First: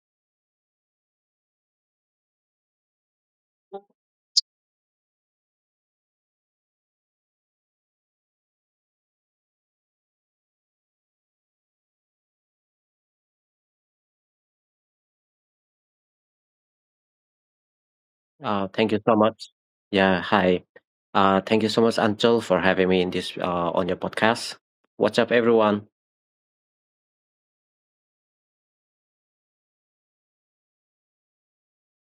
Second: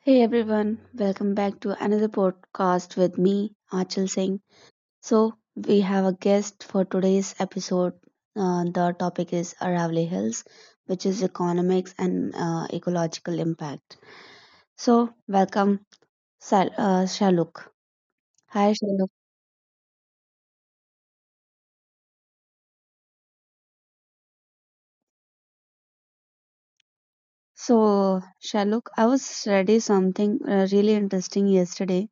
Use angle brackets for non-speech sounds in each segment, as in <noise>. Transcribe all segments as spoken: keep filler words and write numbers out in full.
Hey everyone, welcome back to another podcast with me, Achal Singh. So, we have a guest for today's episode. Uh, the topic is Aravalli Hills, which is economics and uh, ecological impact. So, welcome, Sal- uh, Shaluk. Uh, Hi, Thank you Shaluk. so much. Yeah, hi. Uh, thank you so much, Anchal, for having me in this uh, on your podcast. What's up, everyone? So, Shaluk, I was studying something uh, really interesting yesterday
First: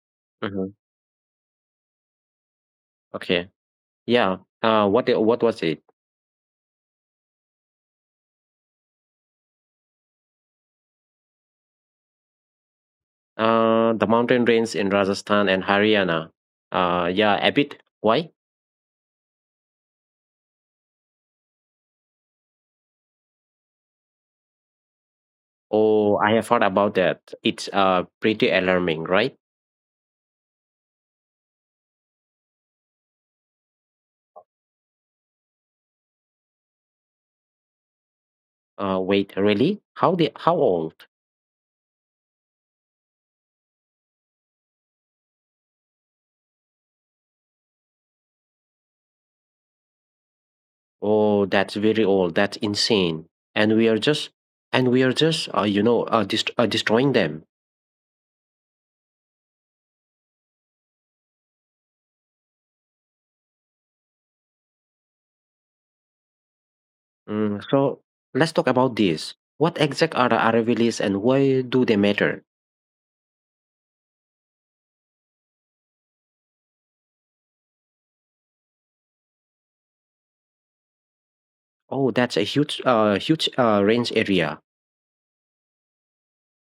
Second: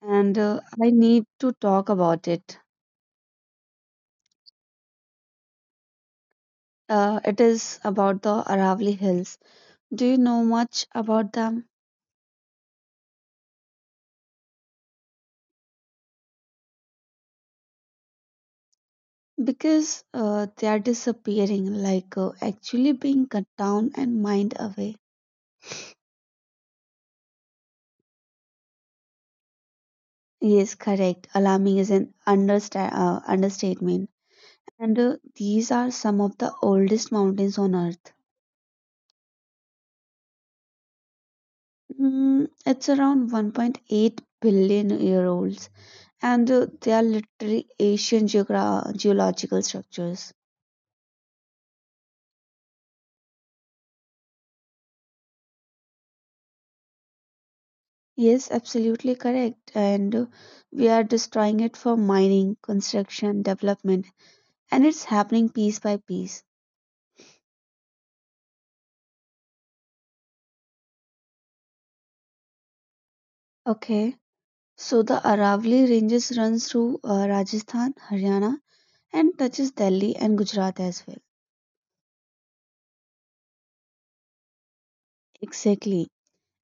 and uh, Mm-hmm. I need to talk about it. Okay. Yeah. Uh, what i- what was it? Uh, it is about the Aravalli Hills. Do you know much about them? Uh, the mountain range in Rajasthan and Haryana. Uh, yeah, a bit. Why? Because uh, they are disappearing, like uh, actually being cut down and mined away. Oh, I have heard about that. It's uh pretty alarming, right? Yes, correct. Alarming is an understa- uh, understatement. And uh, these are some of the oldest mountains on Earth. Uh, wait, really? How the how old? Mm, it's around 1.8 billion year olds, and uh, they are literally ancient geogra- geological structures. Oh, that's very old. That's insane. And we are just and we are just uh, you know uh, dest- uh destroying them. Yes, absolutely correct. And uh, we are destroying it for mining, construction, development, and it's happening piece by piece. Mm, so let's talk about this. What exact are the Aravallis and why do they matter? Okay, so the Aravali Ranges runs through uh, Rajasthan, Haryana, and touches Delhi and Gujarat as well. Oh, that's a huge uh huge uh range area. Exactly.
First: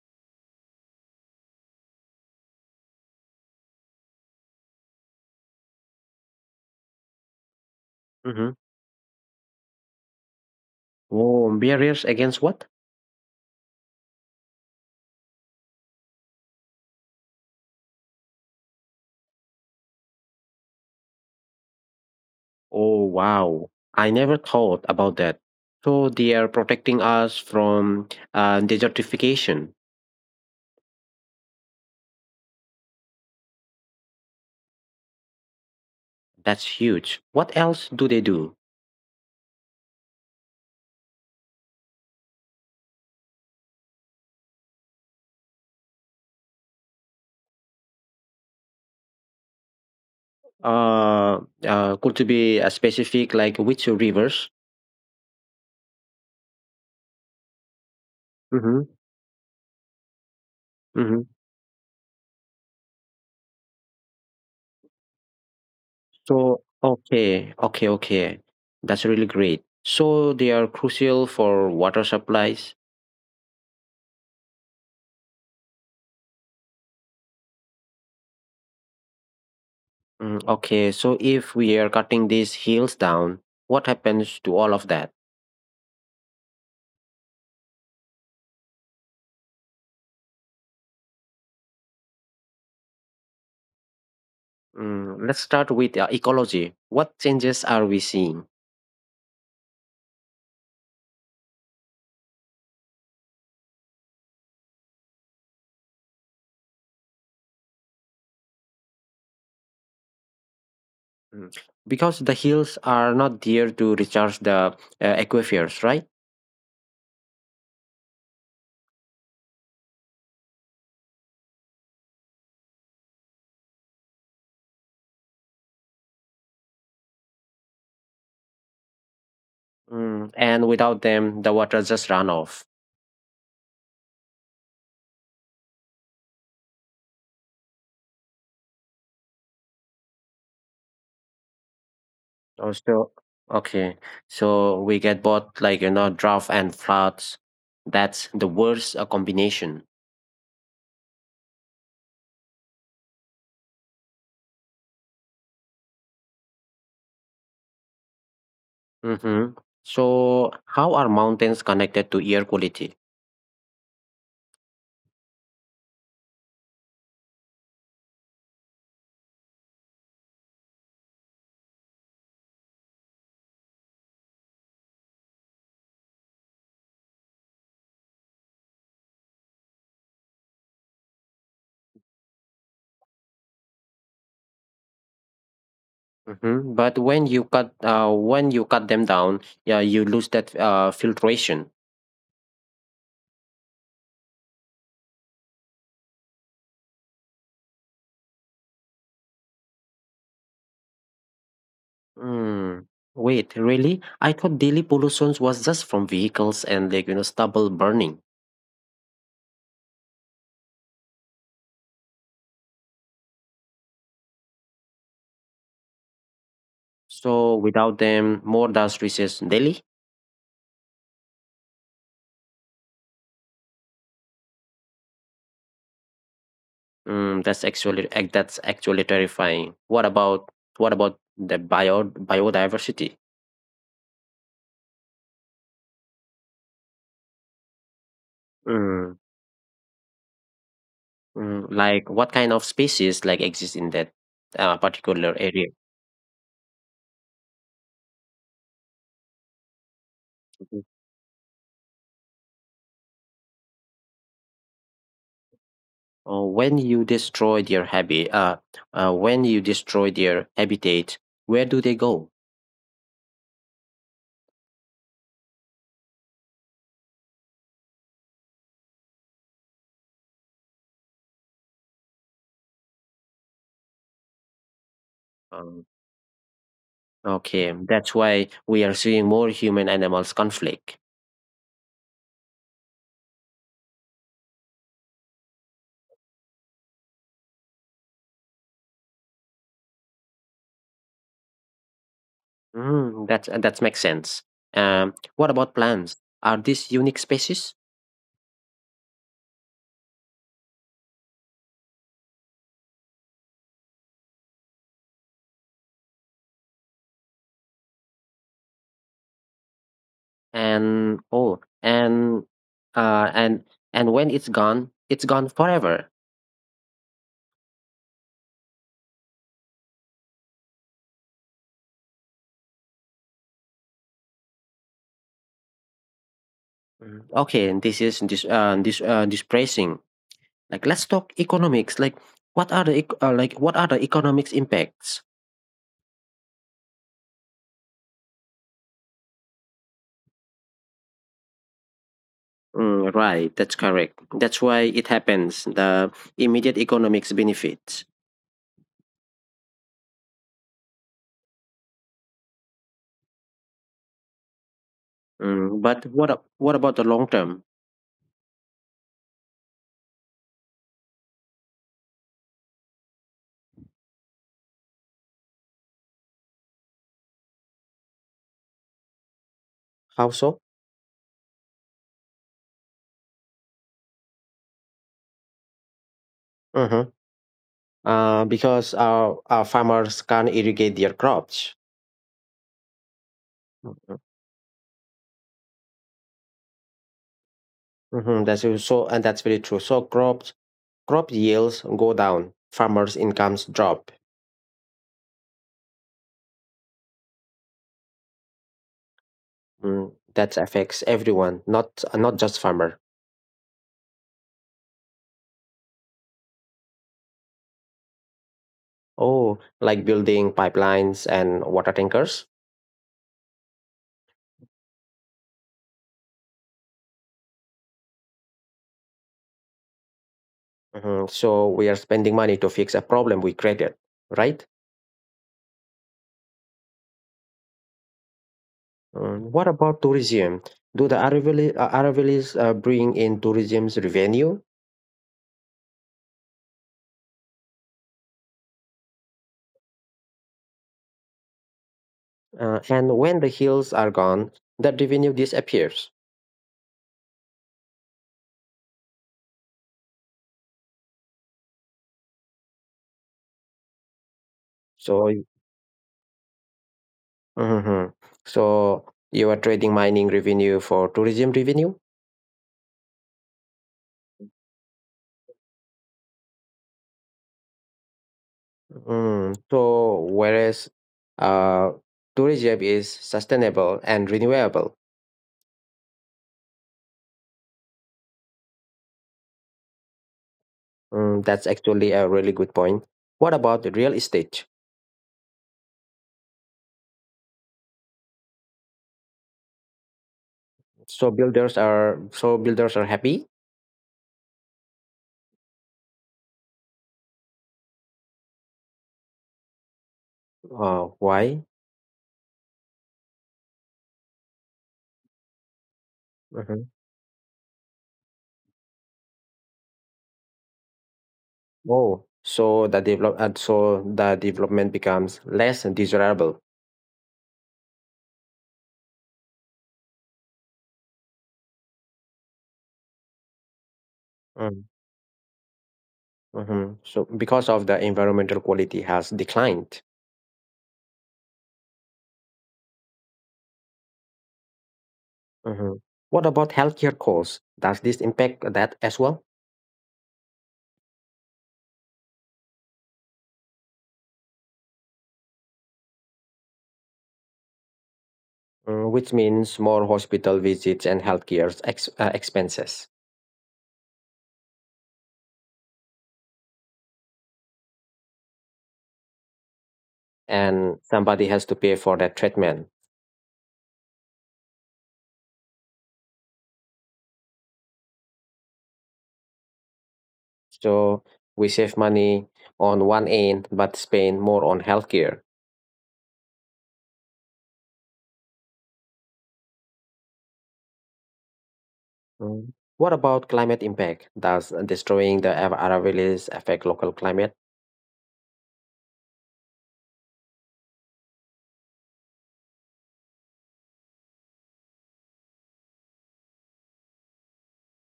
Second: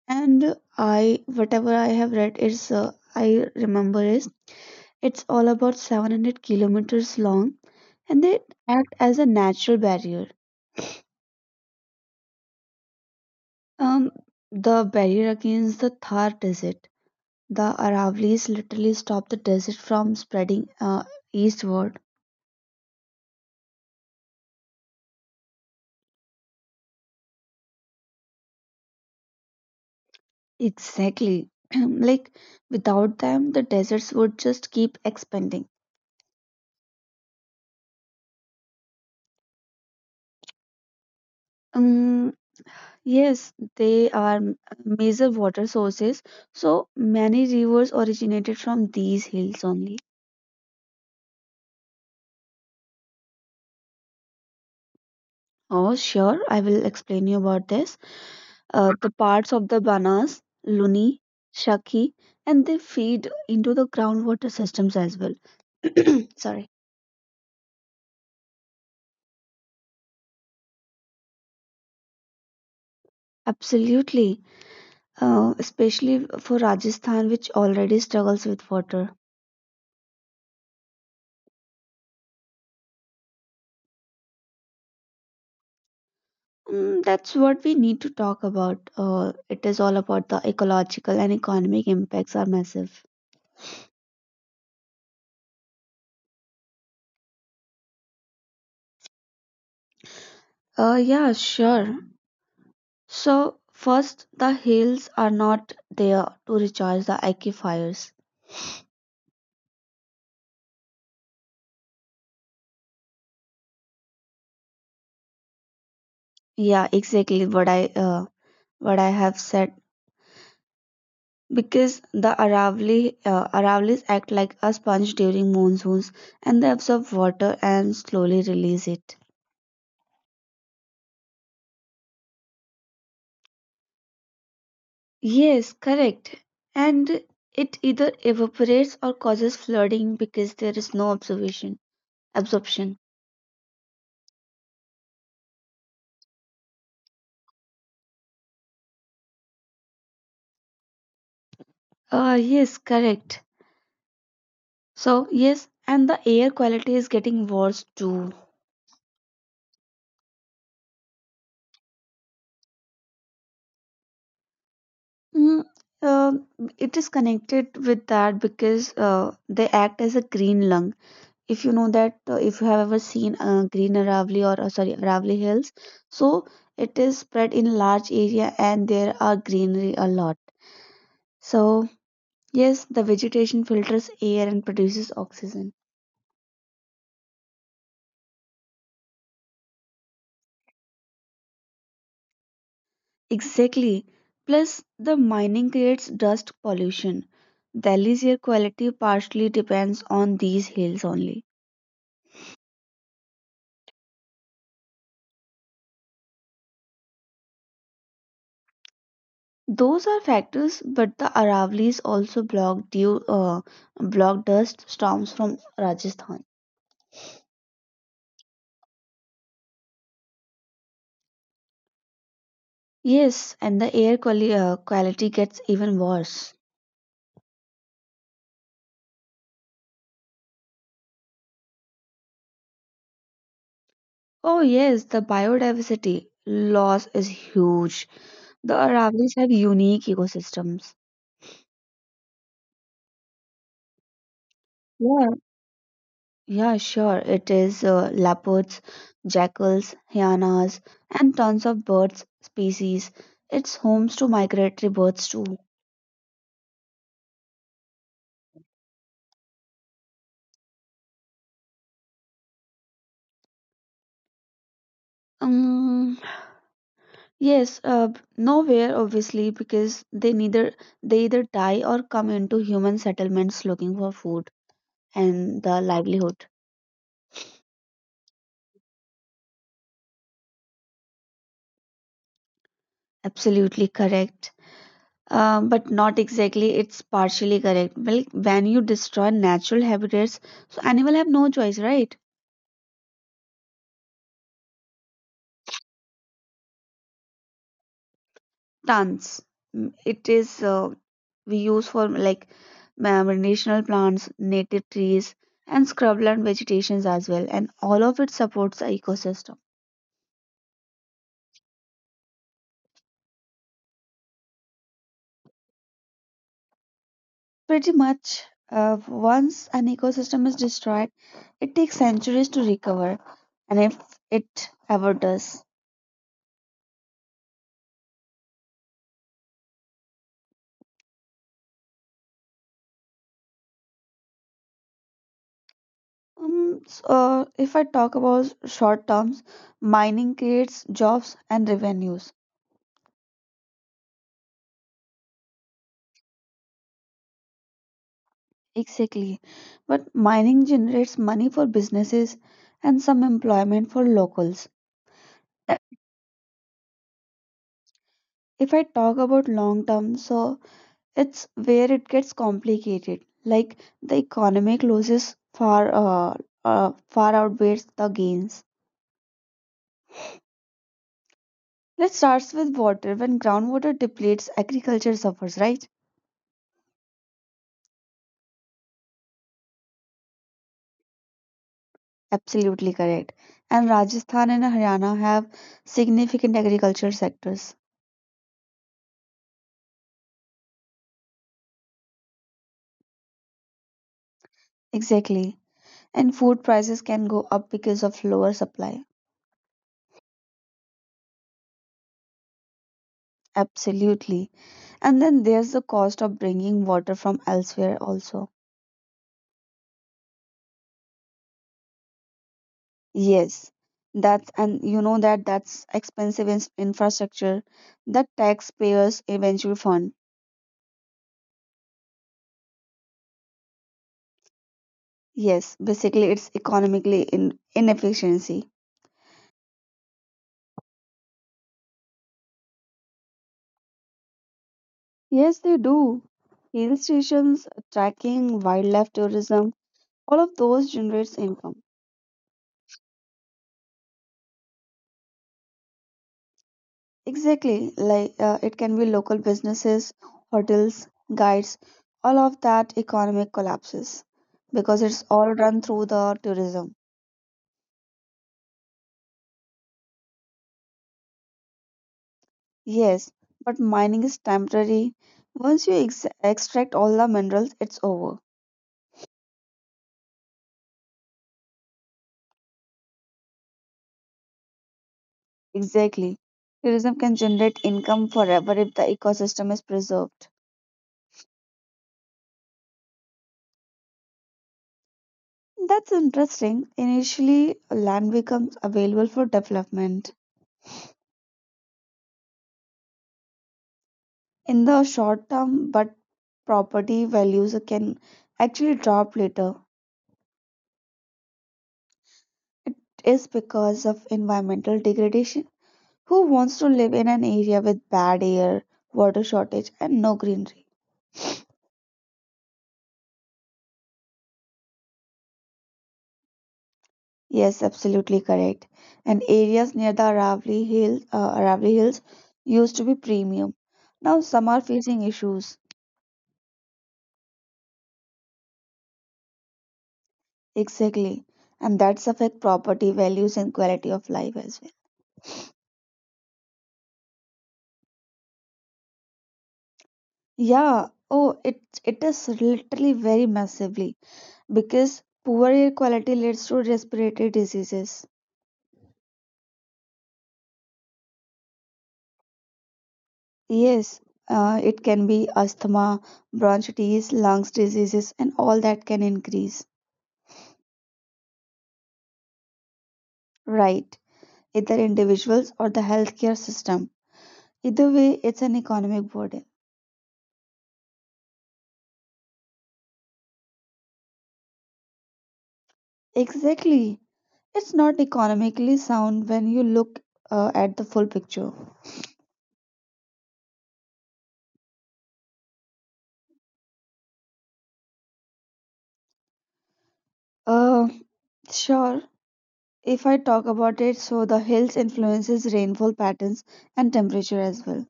And I, whatever I have read, is uh, I remember is it's all about 700 kilometers long, and they Mm-hmm. act as a natural barrier. Oh, barriers against what? Um, the barrier against the Thar Desert. The Aravalis literally stop the desert from spreading uh, eastward. Oh, wow. I never thought about that. So they are protecting us from uh, desertification. Exactly. <clears throat> Like without them, the deserts would just keep expanding. That's huge. What else do they do? Um, yes, they are m- major water sources, so many rivers originated from these hills only. Uh, uh, could it be a specific, like which rivers? Oh, sure, I will explain you about this. Mm-hmm. Uh, the parts of the Banas, Luni, Mm-hmm. Shaki, and they feed into the groundwater systems as well. <clears throat> So, Sorry. okay, okay, okay. That's really great. So they are crucial for water supplies. Absolutely, uh, especially for Rajasthan, which already struggles with water. Mm, okay, so if we are cutting these hills down, what happens to all of that? Mm, that's what we need to talk about. Uh, it is all about the ecological and economic impacts are massive. Mm, let's start with uh, ecology. What changes are we seeing? Uh, yeah, sure. So, first, the hills are not there to recharge the aquifers. Mm, Because the hills are not there to recharge the uh, aquifers, right? Yeah, exactly what I uh, what I have said. Because the Aravali uh, Aravalis act like a sponge during monsoons, and they absorb water and slowly release it. Mm, and without them, the water just run off. Yes, correct. And it either evaporates or causes flooding because there is no observation absorption. Also, okay, so we get both like you know drought and floods. That's the worst uh, combination. Uh yes, correct. So yes, and the air quality is getting worse too. Mm-hmm. So how are mountains connected to air quality? Mm, um, it is connected with that because uh, they act as a green lung. If you know that, uh, if you have ever seen uh, green Aravali or uh, sorry Aravali Hills, so it is spread in large area and there are greenery a lot. So yes, the vegetation filters air and produces oxygen. Mm-hmm. But when you cut uh, when you cut them down, yeah, you lose that uh, filtration. Exactly. Plus, the mining creates dust pollution. Delhi's air quality partially depends on these hills only. Mm. Wait, really? I thought daily pollution was just from vehicles and like you know stubble burning. Those are factors, but the Aravallis also block due uh, block dust storms from Rajasthan. So without them, more dust reaches Delhi. Yes, and the air quali- uh, quality gets even worse. Mm, that's actually ac- that's actually terrifying. What about what about the bio biodiversity? Oh yes, the biodiversity loss is huge. The Mm, Aravallis have unique ecosystems. mm, like what kind of species like exist in that uh, Yeah, particular area? yeah, sure. It is uh, leopards, jackals, hyenas, Mhm. and tons of birds species. It's homes to migratory birds too. Uh, when you destroy their habit, uh, uh, when you destroy their habitat, where do they go? Um, yes, uh, nowhere obviously because they neither they either die or come into human settlements looking for food and the Um, livelihood. Okay, that's why we are seeing more human animals conflict. Absolutely correct. Uh, but not exactly. It's partially correct. Well, when you destroy natural habitats, so animal have no choice, right? Mm, that's that makes sense. Um, what about plants? Are these unique species? Tons. Mm, It is uh, we use for like ma- medicinal plants, native trees, and scrubland vegetations as well, and all of it supports the ecosystem. And oh, and uh, and and when it's gone, it's gone forever. Pretty much, uh, once an ecosystem is destroyed, it takes centuries to recover, and if it ever does. Mm, Okay, and this is this uh, this uh, depressing. Like, let's talk economics. Like, what are the ec- uh, like what are the economics impacts? Um, so, uh, if I talk about short terms, mining creates jobs and revenues. Mm, right, that's correct. That's why it happens. The immediate economics benefits. Exactly. But mining generates money for businesses and some employment for locals. Mm, but what a- what about the long term? If I talk about long term, so it's where it gets complicated. Like the economic losses far uh, uh, far outweighs the gains. How so? Let's start with water. When groundwater depletes, agriculture suffers, right? Mhm. Uh, because our, our farmers can't irrigate their crops. Absolutely correct. And Mhm. Rajasthan and Haryana have significant agriculture sectors. Mhm, That's so, so- and that's very true. So crops crop yields go down, farmers' incomes drop. Exactly. And food prices can go up because of lower supply. Mm, that affects everyone, not not just farmer. Absolutely. And then there's the cost of bringing water from elsewhere also. Oh, like building pipelines and water tankers. Yes, that's and you know that that's expensive in infrastructure that taxpayers eventually fund. Mhm, So we are spending money to fix a problem we created, right? Yes, basically it's economically in inefficiency. Um, what about tourism? Do the Aravallis, uh, Aravallis uh, bring in tourism's revenue? Yes, they do. Hill stations, trekking, wildlife tourism, all of those generates income. Uh, and when the hills are gone, that revenue disappears. Exactly, like uh, it can be local businesses, hotels, guides, all of that economic collapses because it's So, y- all run through the tourism. Mhm. So you are trading mining revenue for tourism revenue. Yes, but mining is temporary. Once you ex- extract all the minerals, it's over. Mm. So, whereas uh, tourism is sustainable and renewable. Exactly. Tourism can generate income forever if the ecosystem is preserved. Mm, that's actually a really good point. What about the real estate? That's interesting. Initially, land becomes available for development. So builders are so builders are happy. In the short term, but property values can actually drop later. Uh, why? It is because of environmental degradation. Who wants to Mm-hmm. live in an area with bad air, water shortage, and no greenery? Oh, so the develop and so the development becomes less desirable. Yes, absolutely correct. And areas near the Aravali Hills, uh, Aravali Hills used to be premium. Now some are Mm, facing issues. hmm So because of the environmental quality has declined. Exactly. And that's affect property values and quality of life as well. Hmm. What about healthcare costs? Does this impact that as well? Yeah. Oh, it it is literally very massively. Because poor air quality leads to respiratory diseases. Mm, which means more hospital visits and healthcare ex- uh, expenses, Yes, uh, it can be asthma, bronchitis, lungs diseases, and all that can increase. and somebody has to pay for that treatment. Right, either individuals or the healthcare system. Either way, it's an economic burden. So we save money on one end, but spend more on healthcare. Exactly. It's not economically sound when you look uh, at the full picture. Mm. What about climate impact? Does destroying the Ara- Aravallis affect local climate? Uh, Sure. If I talk about it, so the hills influences rainfall patterns and temperature as well.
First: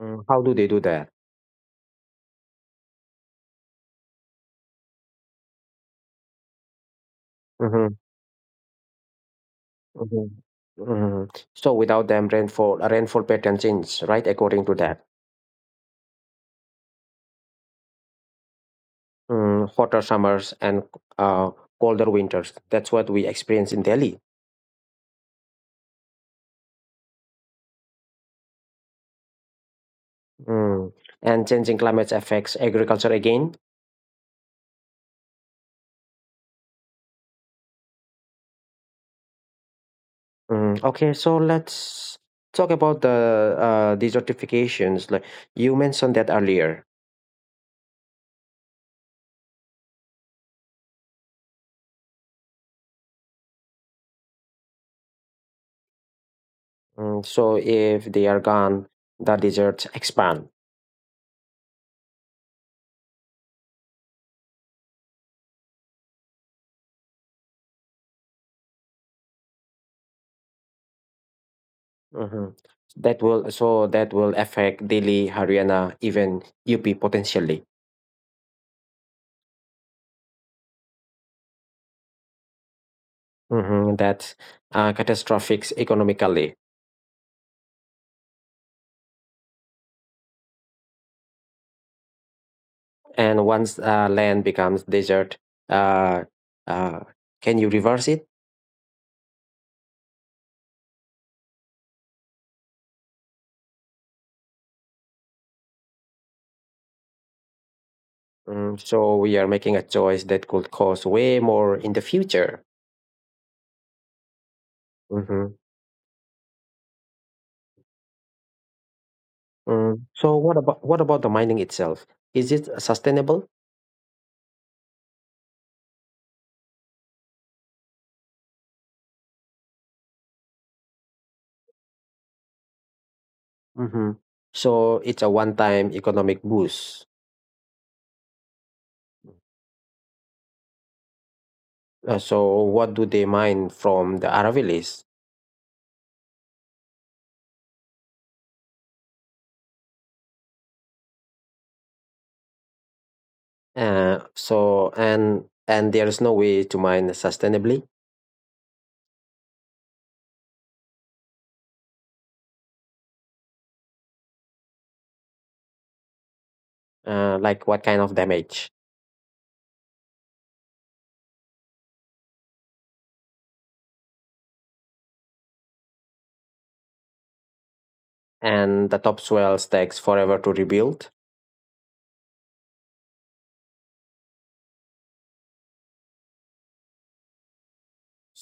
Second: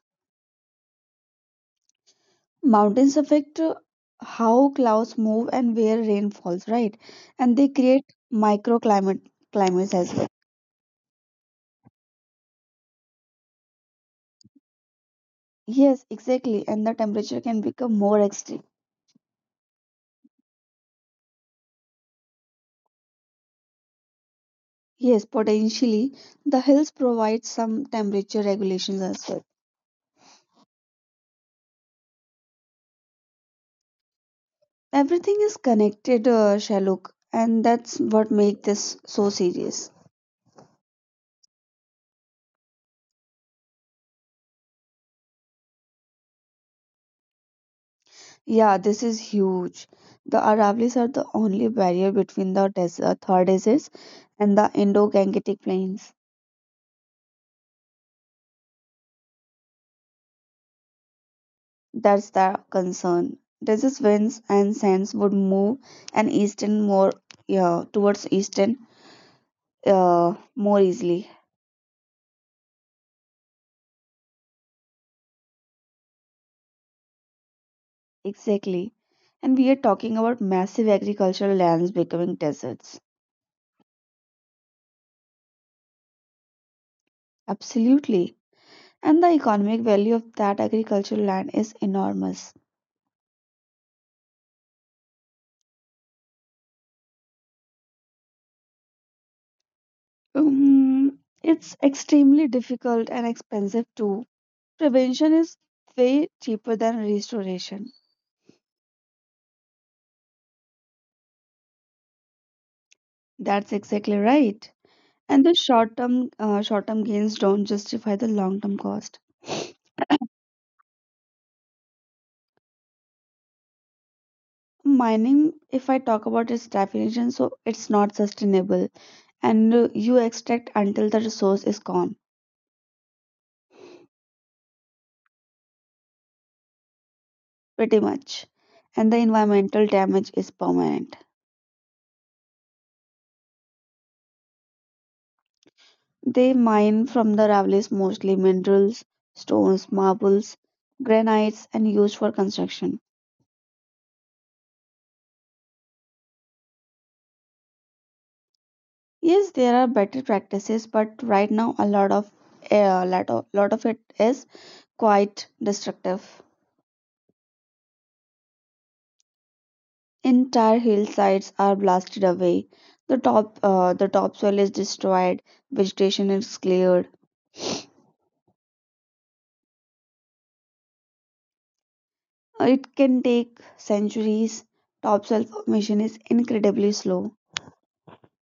Mm, How do they do that? Mountains affect uh, how clouds move and where rain falls, right? And they hmm create microclimate climates as hmm well. hmm So without them, rainfall rainfall pattern change, right? According to that, Yes, exactly. And the temperature can become more extreme. mm, hotter summers and uh, colder winters. That's what we experience in Delhi. Yes, potentially the hills provide some temperature regulations as well. Mm. And changing climate affects agriculture again. Everything is connected, uh, Shaluk, and that's what makes this so serious. Mm. Okay, so let's talk about the uh, desertifications. Like you mentioned that earlier. Yeah, this is huge. The Aravallis are the only barrier between the desert, Thar deserts and the Indo-Gangetic plains. Mm, so if they are gone, the deserts expand. That's the concern. Resist winds and sands would move and eastern more yeah, towards eastern uh, more easily. Hmm. That will so that will affect Delhi, Haryana, even U P potentially. Exactly. And we are talking about massive agricultural lands becoming deserts. hmm That's uh, catastrophic economically. Absolutely. And the economic value of that agricultural land is enormous. And once uh, land becomes desert, uh, uh, can you reverse it? Um, it's extremely difficult and expensive too. Prevention is way cheaper than restoration. Mm, so we are making a choice that could cost way more in the future. That's exactly right. And the hmm short term uh, short term gains don't justify the long term cost. Mm, so what about what about the mining itself? Is it sustainable? Mining, if I talk about its definition, so it's not sustainable and uh, you extract until the resource is gone, Mhm. So it's a one-time economic boost. pretty much. And the environmental damage is permanent. Uh, so what do they mine from the Aravallis? They mine from the Ravilis mostly minerals, stones, marbles, granites, and used for construction. Uh, so and and there is no way to mine sustainably. Yes, there are better practices, but right now a lot of a lot of, lot of it is quite destructive. Uh, like what kind of damage? Entire hillsides are blasted away. The top, uh, the topsoil is destroyed. Vegetation is cleared. And the topsoil takes forever to rebuild. It can take centuries. Topsoil formation is incredibly slow.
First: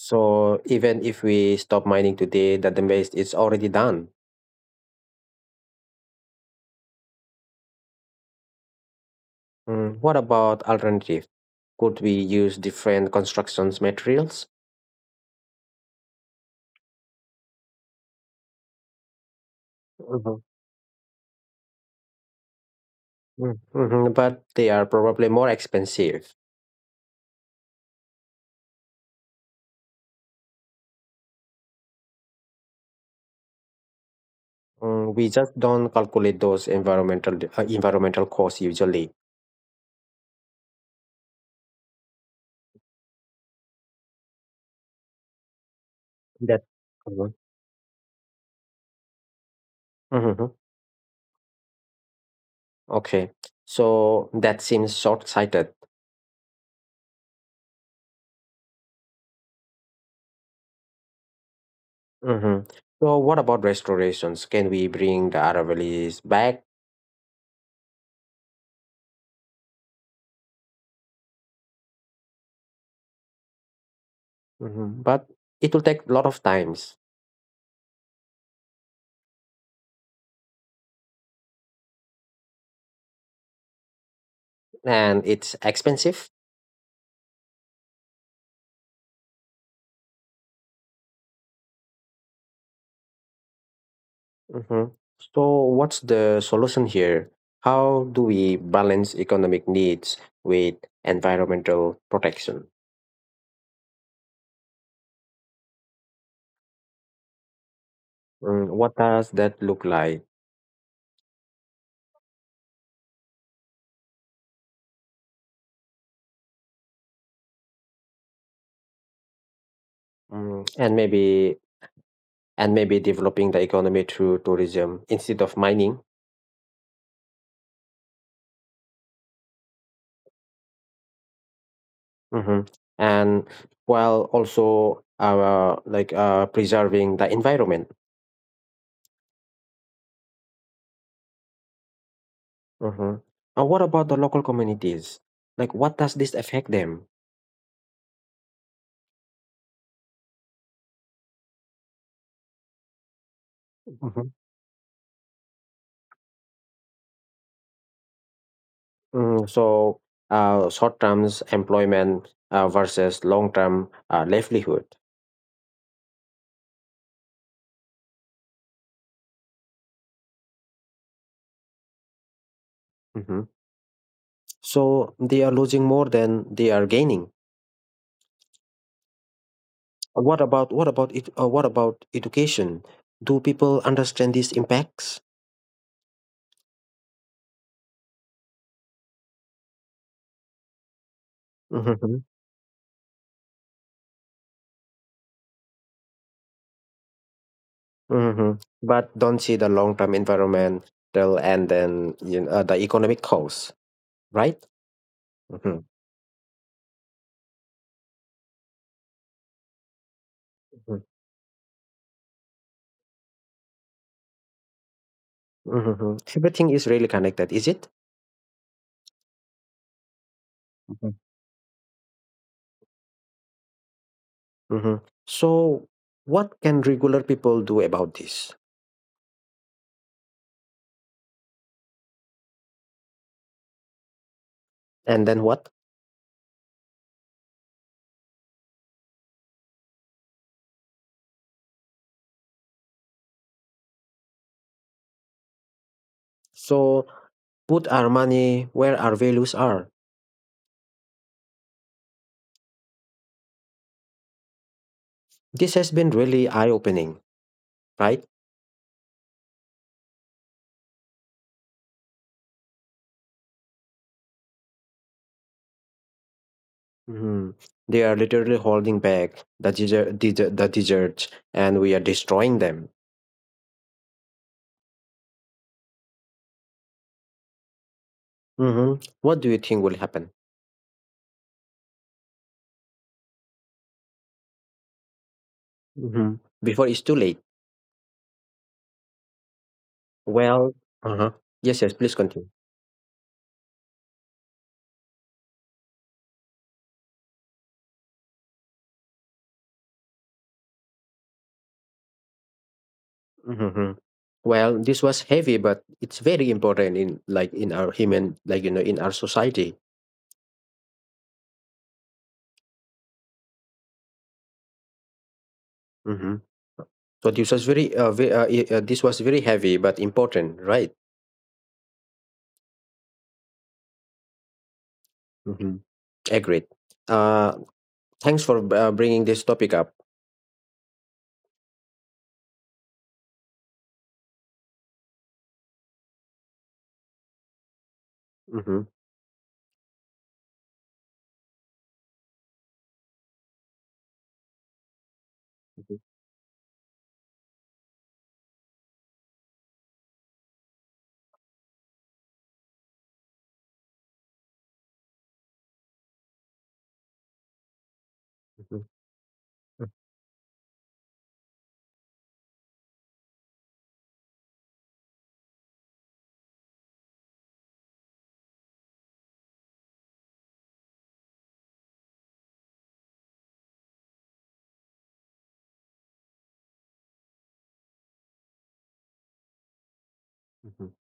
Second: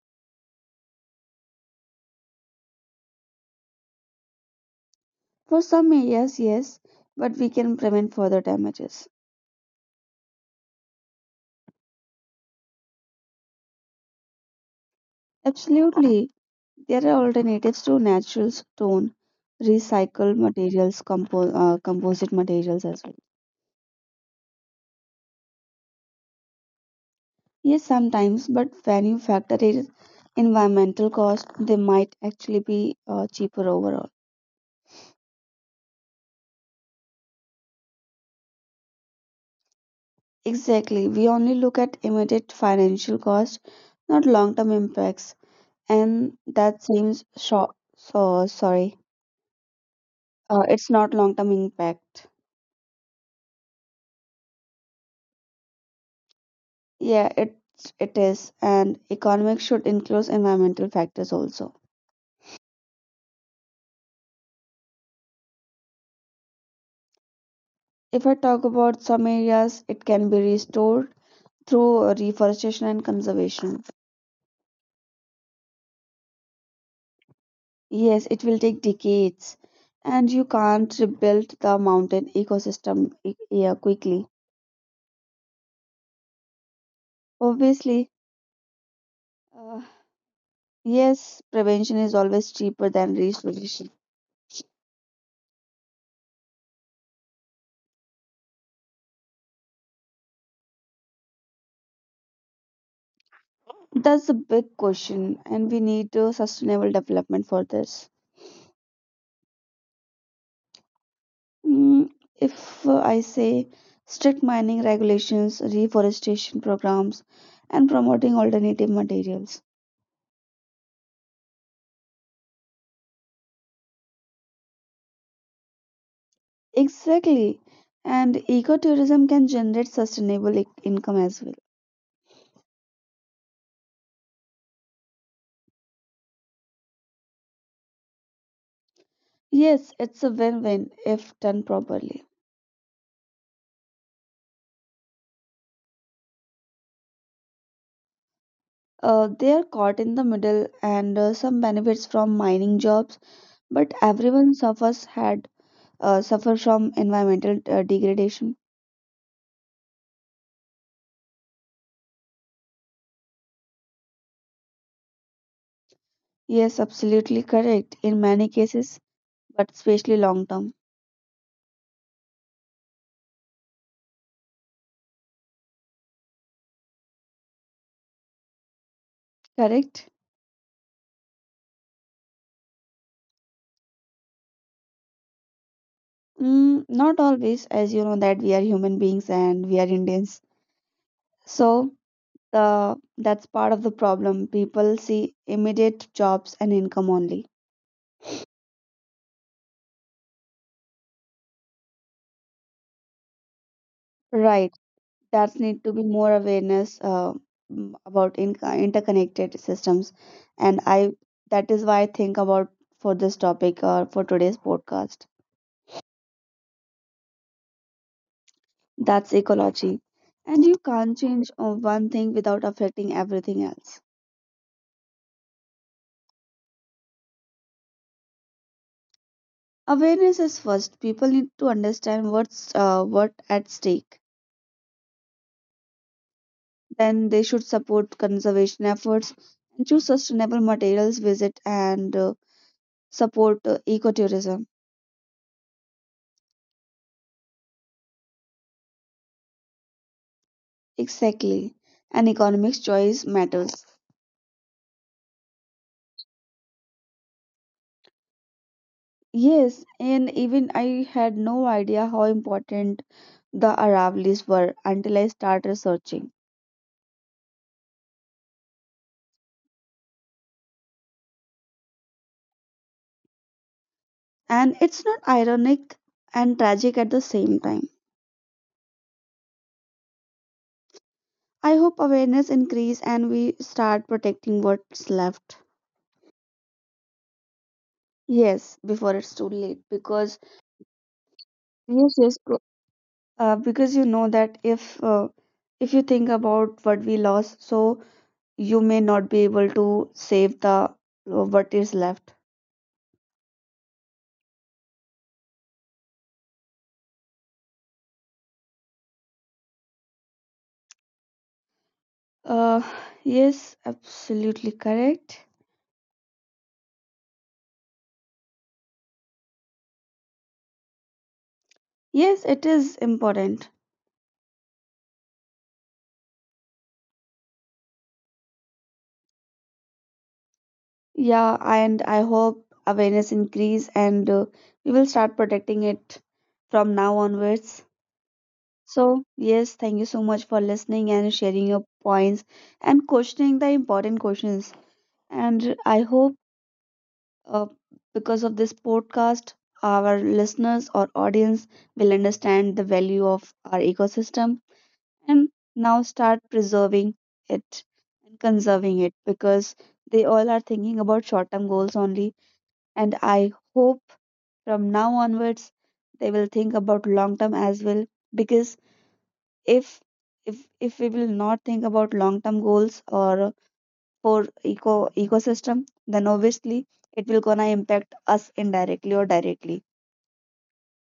So even if we stop mining today, the damage is already done. For some areas, yes, but we can prevent further damages. Mm, What about alternative? Could we use different constructions materials? Absolutely, there are alternatives to natural stone, recycled Mhm. materials, compo- uh, composite materials as well. Mhm. Mhm, but they are probably more expensive. Yes, sometimes, but when you factor in environmental cost, they might actually be uh, cheaper overall. Mm, we just don't calculate those environmental d- uh, environmental costs usually. Exactly. We only look at immediate financial cost, not long-term impacts. And That. that seems Mhm. short. So sorry. Mhm. Uh, it's not long-term impact. Okay. So that seems short-sighted. Yeah, it it is. And economics should include environmental factors also. hmm So what about restorations? Can we bring the Aravallis back? If I talk about some areas, it can be restored through uh, reforestation and conservation. hmm But it will take a lot of times Yes, it will take decades, and you can't rebuild the mountain ecosystem i- yeah, quickly. and it's expensive. Obviously, uh, yes, prevention is always cheaper than restoration. hmm So what's the solution here? How do we balance economic needs with environmental protection? That's a big question, and we need uh, sustainable development for this. Mm, what does that look like? Mm, if uh, I say strict mining regulations, reforestation programs, and promoting alternative materials. Mm, and maybe and maybe developing the economy through tourism instead of mining. Exactly, and ecotourism can generate sustainable i- income as well. hmm and while also uh, like uh, preserving the environment. Yes, it's a win-win if done properly. hmm and what about the local communities, like what does this affect them? Uh, they are caught in the middle, and uh, some benefits from mining jobs, but hmm everyone suffers had uh, suffer from environmental uh, degradation. mm, so uh, short terms employment uh, versus long term uh, livelihood. Yes, absolutely correct. In many cases, but especially long term. hmm so they are losing more than they are gaining. Correct. What about what about it? Uh, what about education? Do people understand these impacts? Mm, not always, as you know that we are human beings and we are Indians. So hmm the that's part of the problem. People see immediate jobs and income only. hmm But don't see the long-term environmental and then you know, uh, the economic costs, right? Right. That's hmm need to be more awareness uh, mm, about in- interconnected systems, and hmm I that is why I think about for this topic or for today's podcast. Everything is really connected, is it? That's ecology, and you can't change uh, one thing without affecting everything else. hmm So, what can regular people do about this? Awareness is first. People need to understand what's uh, what at stake. And then what? Then they should support conservation efforts and choose sustainable materials. Visit and uh, support uh, ecotourism. So, put our money where our values are. Exactly. An economics choice matters. This has been really eye opening, right? Yes, and even I had no idea how important the Aravallis were until I started researching. Mhm. They are literally holding back the desert, desert, the deserts, and we are destroying them. And it's not ironic and tragic at the same time. hmm What do you think will happen I hope awareness increase and we start protecting what's left. hmm before it's too late? Yes, before it's too late. Because, Well, uh-huh. Yes, yes, yes, Please yes, continue. go- uh, because you know that if uh, if you think about what we lost, so you may not be able to save the uh, what is left. hmm Well, this was heavy, but it's very important in like in our human, like you know, in our society. Uh, yes, absolutely correct. hmm So this was very, uh, ve- uh, i- uh, this was very heavy but important, right? Yes, it is important. hmm Agreed. Uh, Thanks for uh, bringing this topic up. Yeah, and I hope awareness increase and uh, we will start protecting it from now onwards. hmm So, yes, thank you so much for listening and sharing your points and questioning the important questions. And I hope uh, because of this podcast, our listeners or audience will understand the value of our ecosystem and now start preserving it and hmm conserving it because they all are thinking about short term goals only. And I hope from now onwards they will think about long term as well because if if if we will not think about long term goals or for eco ecosystem, then obviously it will gonna impact us indirectly or directly.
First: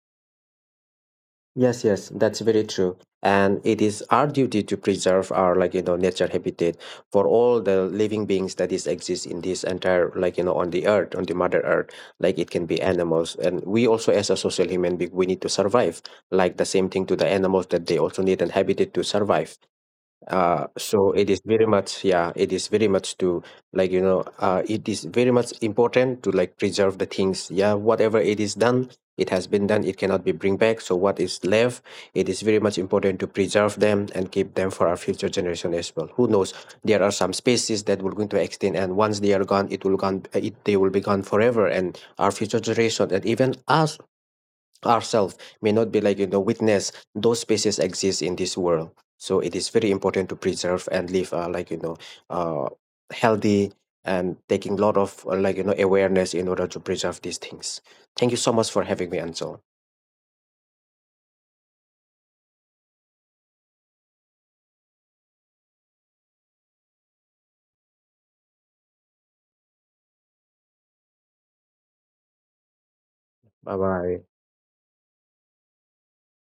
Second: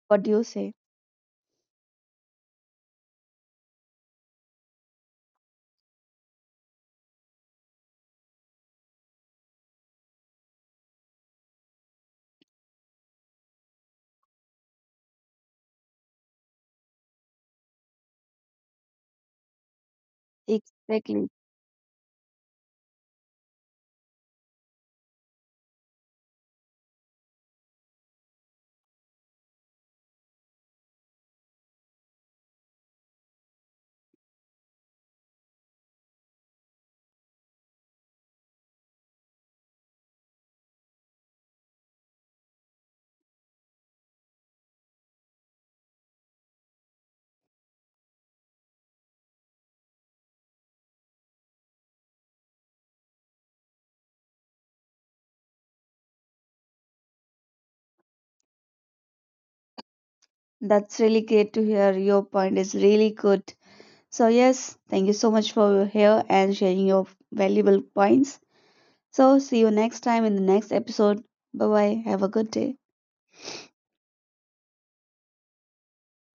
What do you say? Yes, yes, that's very true. And it is our duty to preserve our like you know nature habitat for all the living beings that is exist in this entire like you know on the earth, on the mother earth. Like it can be animals. And we also as a social human being, we need to survive. Like the same thing to the animals that they also need an habitat to survive uh so Exactly. it is very much, yeah, it is very much to like you know uh it is very much important to like preserve the things. Yeah, whatever it is done, it has been done, it cannot be bring back, so what is left, it is very much important to preserve them and keep them for our future generation as well. Who knows, there are some species that will going to extinct, and once they are gone, it will gone, it they will be gone forever, and our future generation and even us ourselves may not be like you know witness those spaces exist in this world. So it is very important to preserve and live uh, like you know uh, healthy and taking lot of uh, like you know awareness in order to preserve these things. Thank you so much for having me, Ansel. That's really great to hear. Your point is really good. So yes, thank you so much for here and sharing your valuable points. So see you next time in the next episode. Bye bye. Have a good day. Bye bye.